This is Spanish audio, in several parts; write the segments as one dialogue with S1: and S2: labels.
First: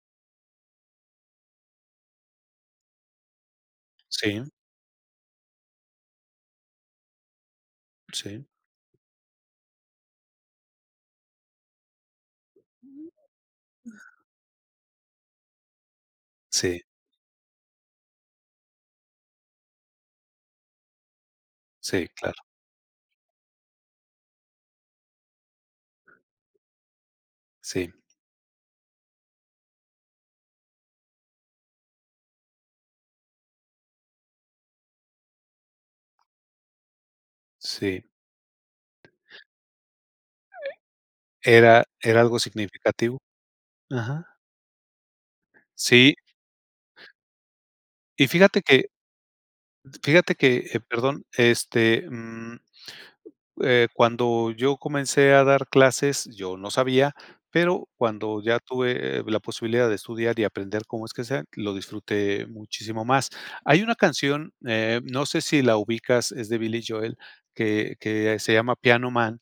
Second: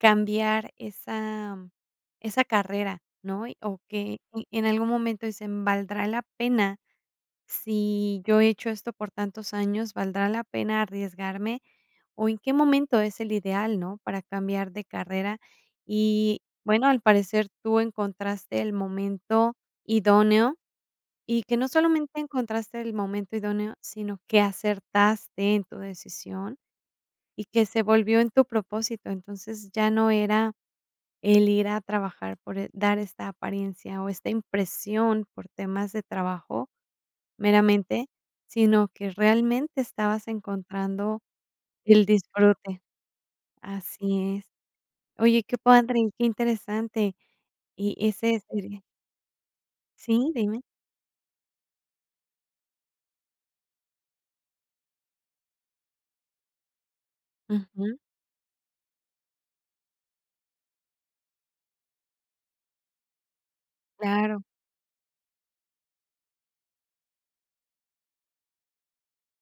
S1: Cambiar esa esa carrera, ¿no? Y o que
S2: Sí.
S1: y en algún momento dicen: "¿Valdrá la pena? Si yo
S2: Sí.
S1: he hecho esto por tantos años, ¿valdrá la pena arriesgarme, o, en qué momento es el ideal, no, para cambiar de carrera?". Y
S2: Sí.
S1: bueno, al parecer tú encontraste el momento idóneo, y que no
S2: Sí,
S1: solamente
S2: claro.
S1: encontraste el momento idóneo, sino que acertaste en tu decisión, y que se
S2: Sí.
S1: volvió en tu propósito. Entonces, ya no era el ir a trabajar por e dar esta apariencia, o, esta impresión por temas de trabajo
S2: Sí.
S1: meramente, sino, que realmente estabas encontrando
S2: Era
S1: el
S2: era algo
S1: disfrute
S2: significativo,
S1: Así
S2: ajá.
S1: es. Oye, qué padre y
S2: Sí.
S1: qué interesante. Y
S2: Y
S1: ese
S2: fíjate
S1: sería
S2: que
S1: sí,
S2: fijate que,
S1: dime.
S2: eh, perdón, este, mm, eh, cuando yo comencé a dar clases, yo no sabía, pero
S1: Ujú.
S2: cuando ya tuve, eh-eh, la posibilidad de estudiar, y aprender cómo es que sea, lo disfruté muchísimo más. Hay una
S1: Claro.
S2: canción, eh, no sé si la ubicas, es de Billy Joel, que que se llama Piano Man,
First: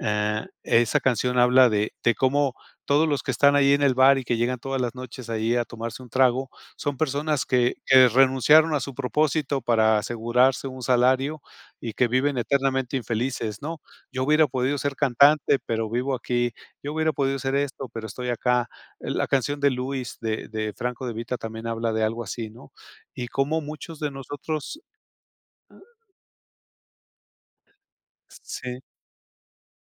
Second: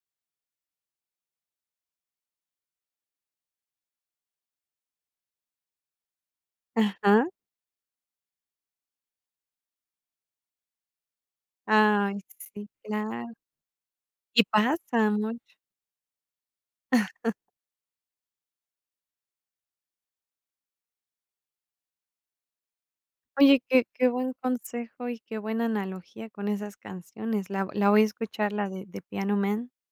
S2: ah, esa canción habla de de cómo todos los que están ahí en el bar, y que llegan todas las noches ahí a tomarse un trago, son
S1: Ajá.
S2: personas que que renunciaron a su propósito para asegurarse un salario, y que
S1: Ay,
S2: viven
S1: sí,
S2: eternamente
S1: claro.
S2: infelices, ¿no? "Yo
S1: Y
S2: hubiera podido ser
S1: pasa mucho.
S2: cantante, pero vivo aquí, yo hubiera podido ser esto, pero estoy acá". Eh, la canción de Louis, de de Franco de Vita, también habla de algo así, ¿no? Y cómo
S1: Oye, qué
S2: muchos
S1: qué
S2: de
S1: buen
S2: nosotros
S1: consejo, y qué buena analogía con esas canciones, la la voy a escuchar la
S2: Sí.
S1: de The Piano Man.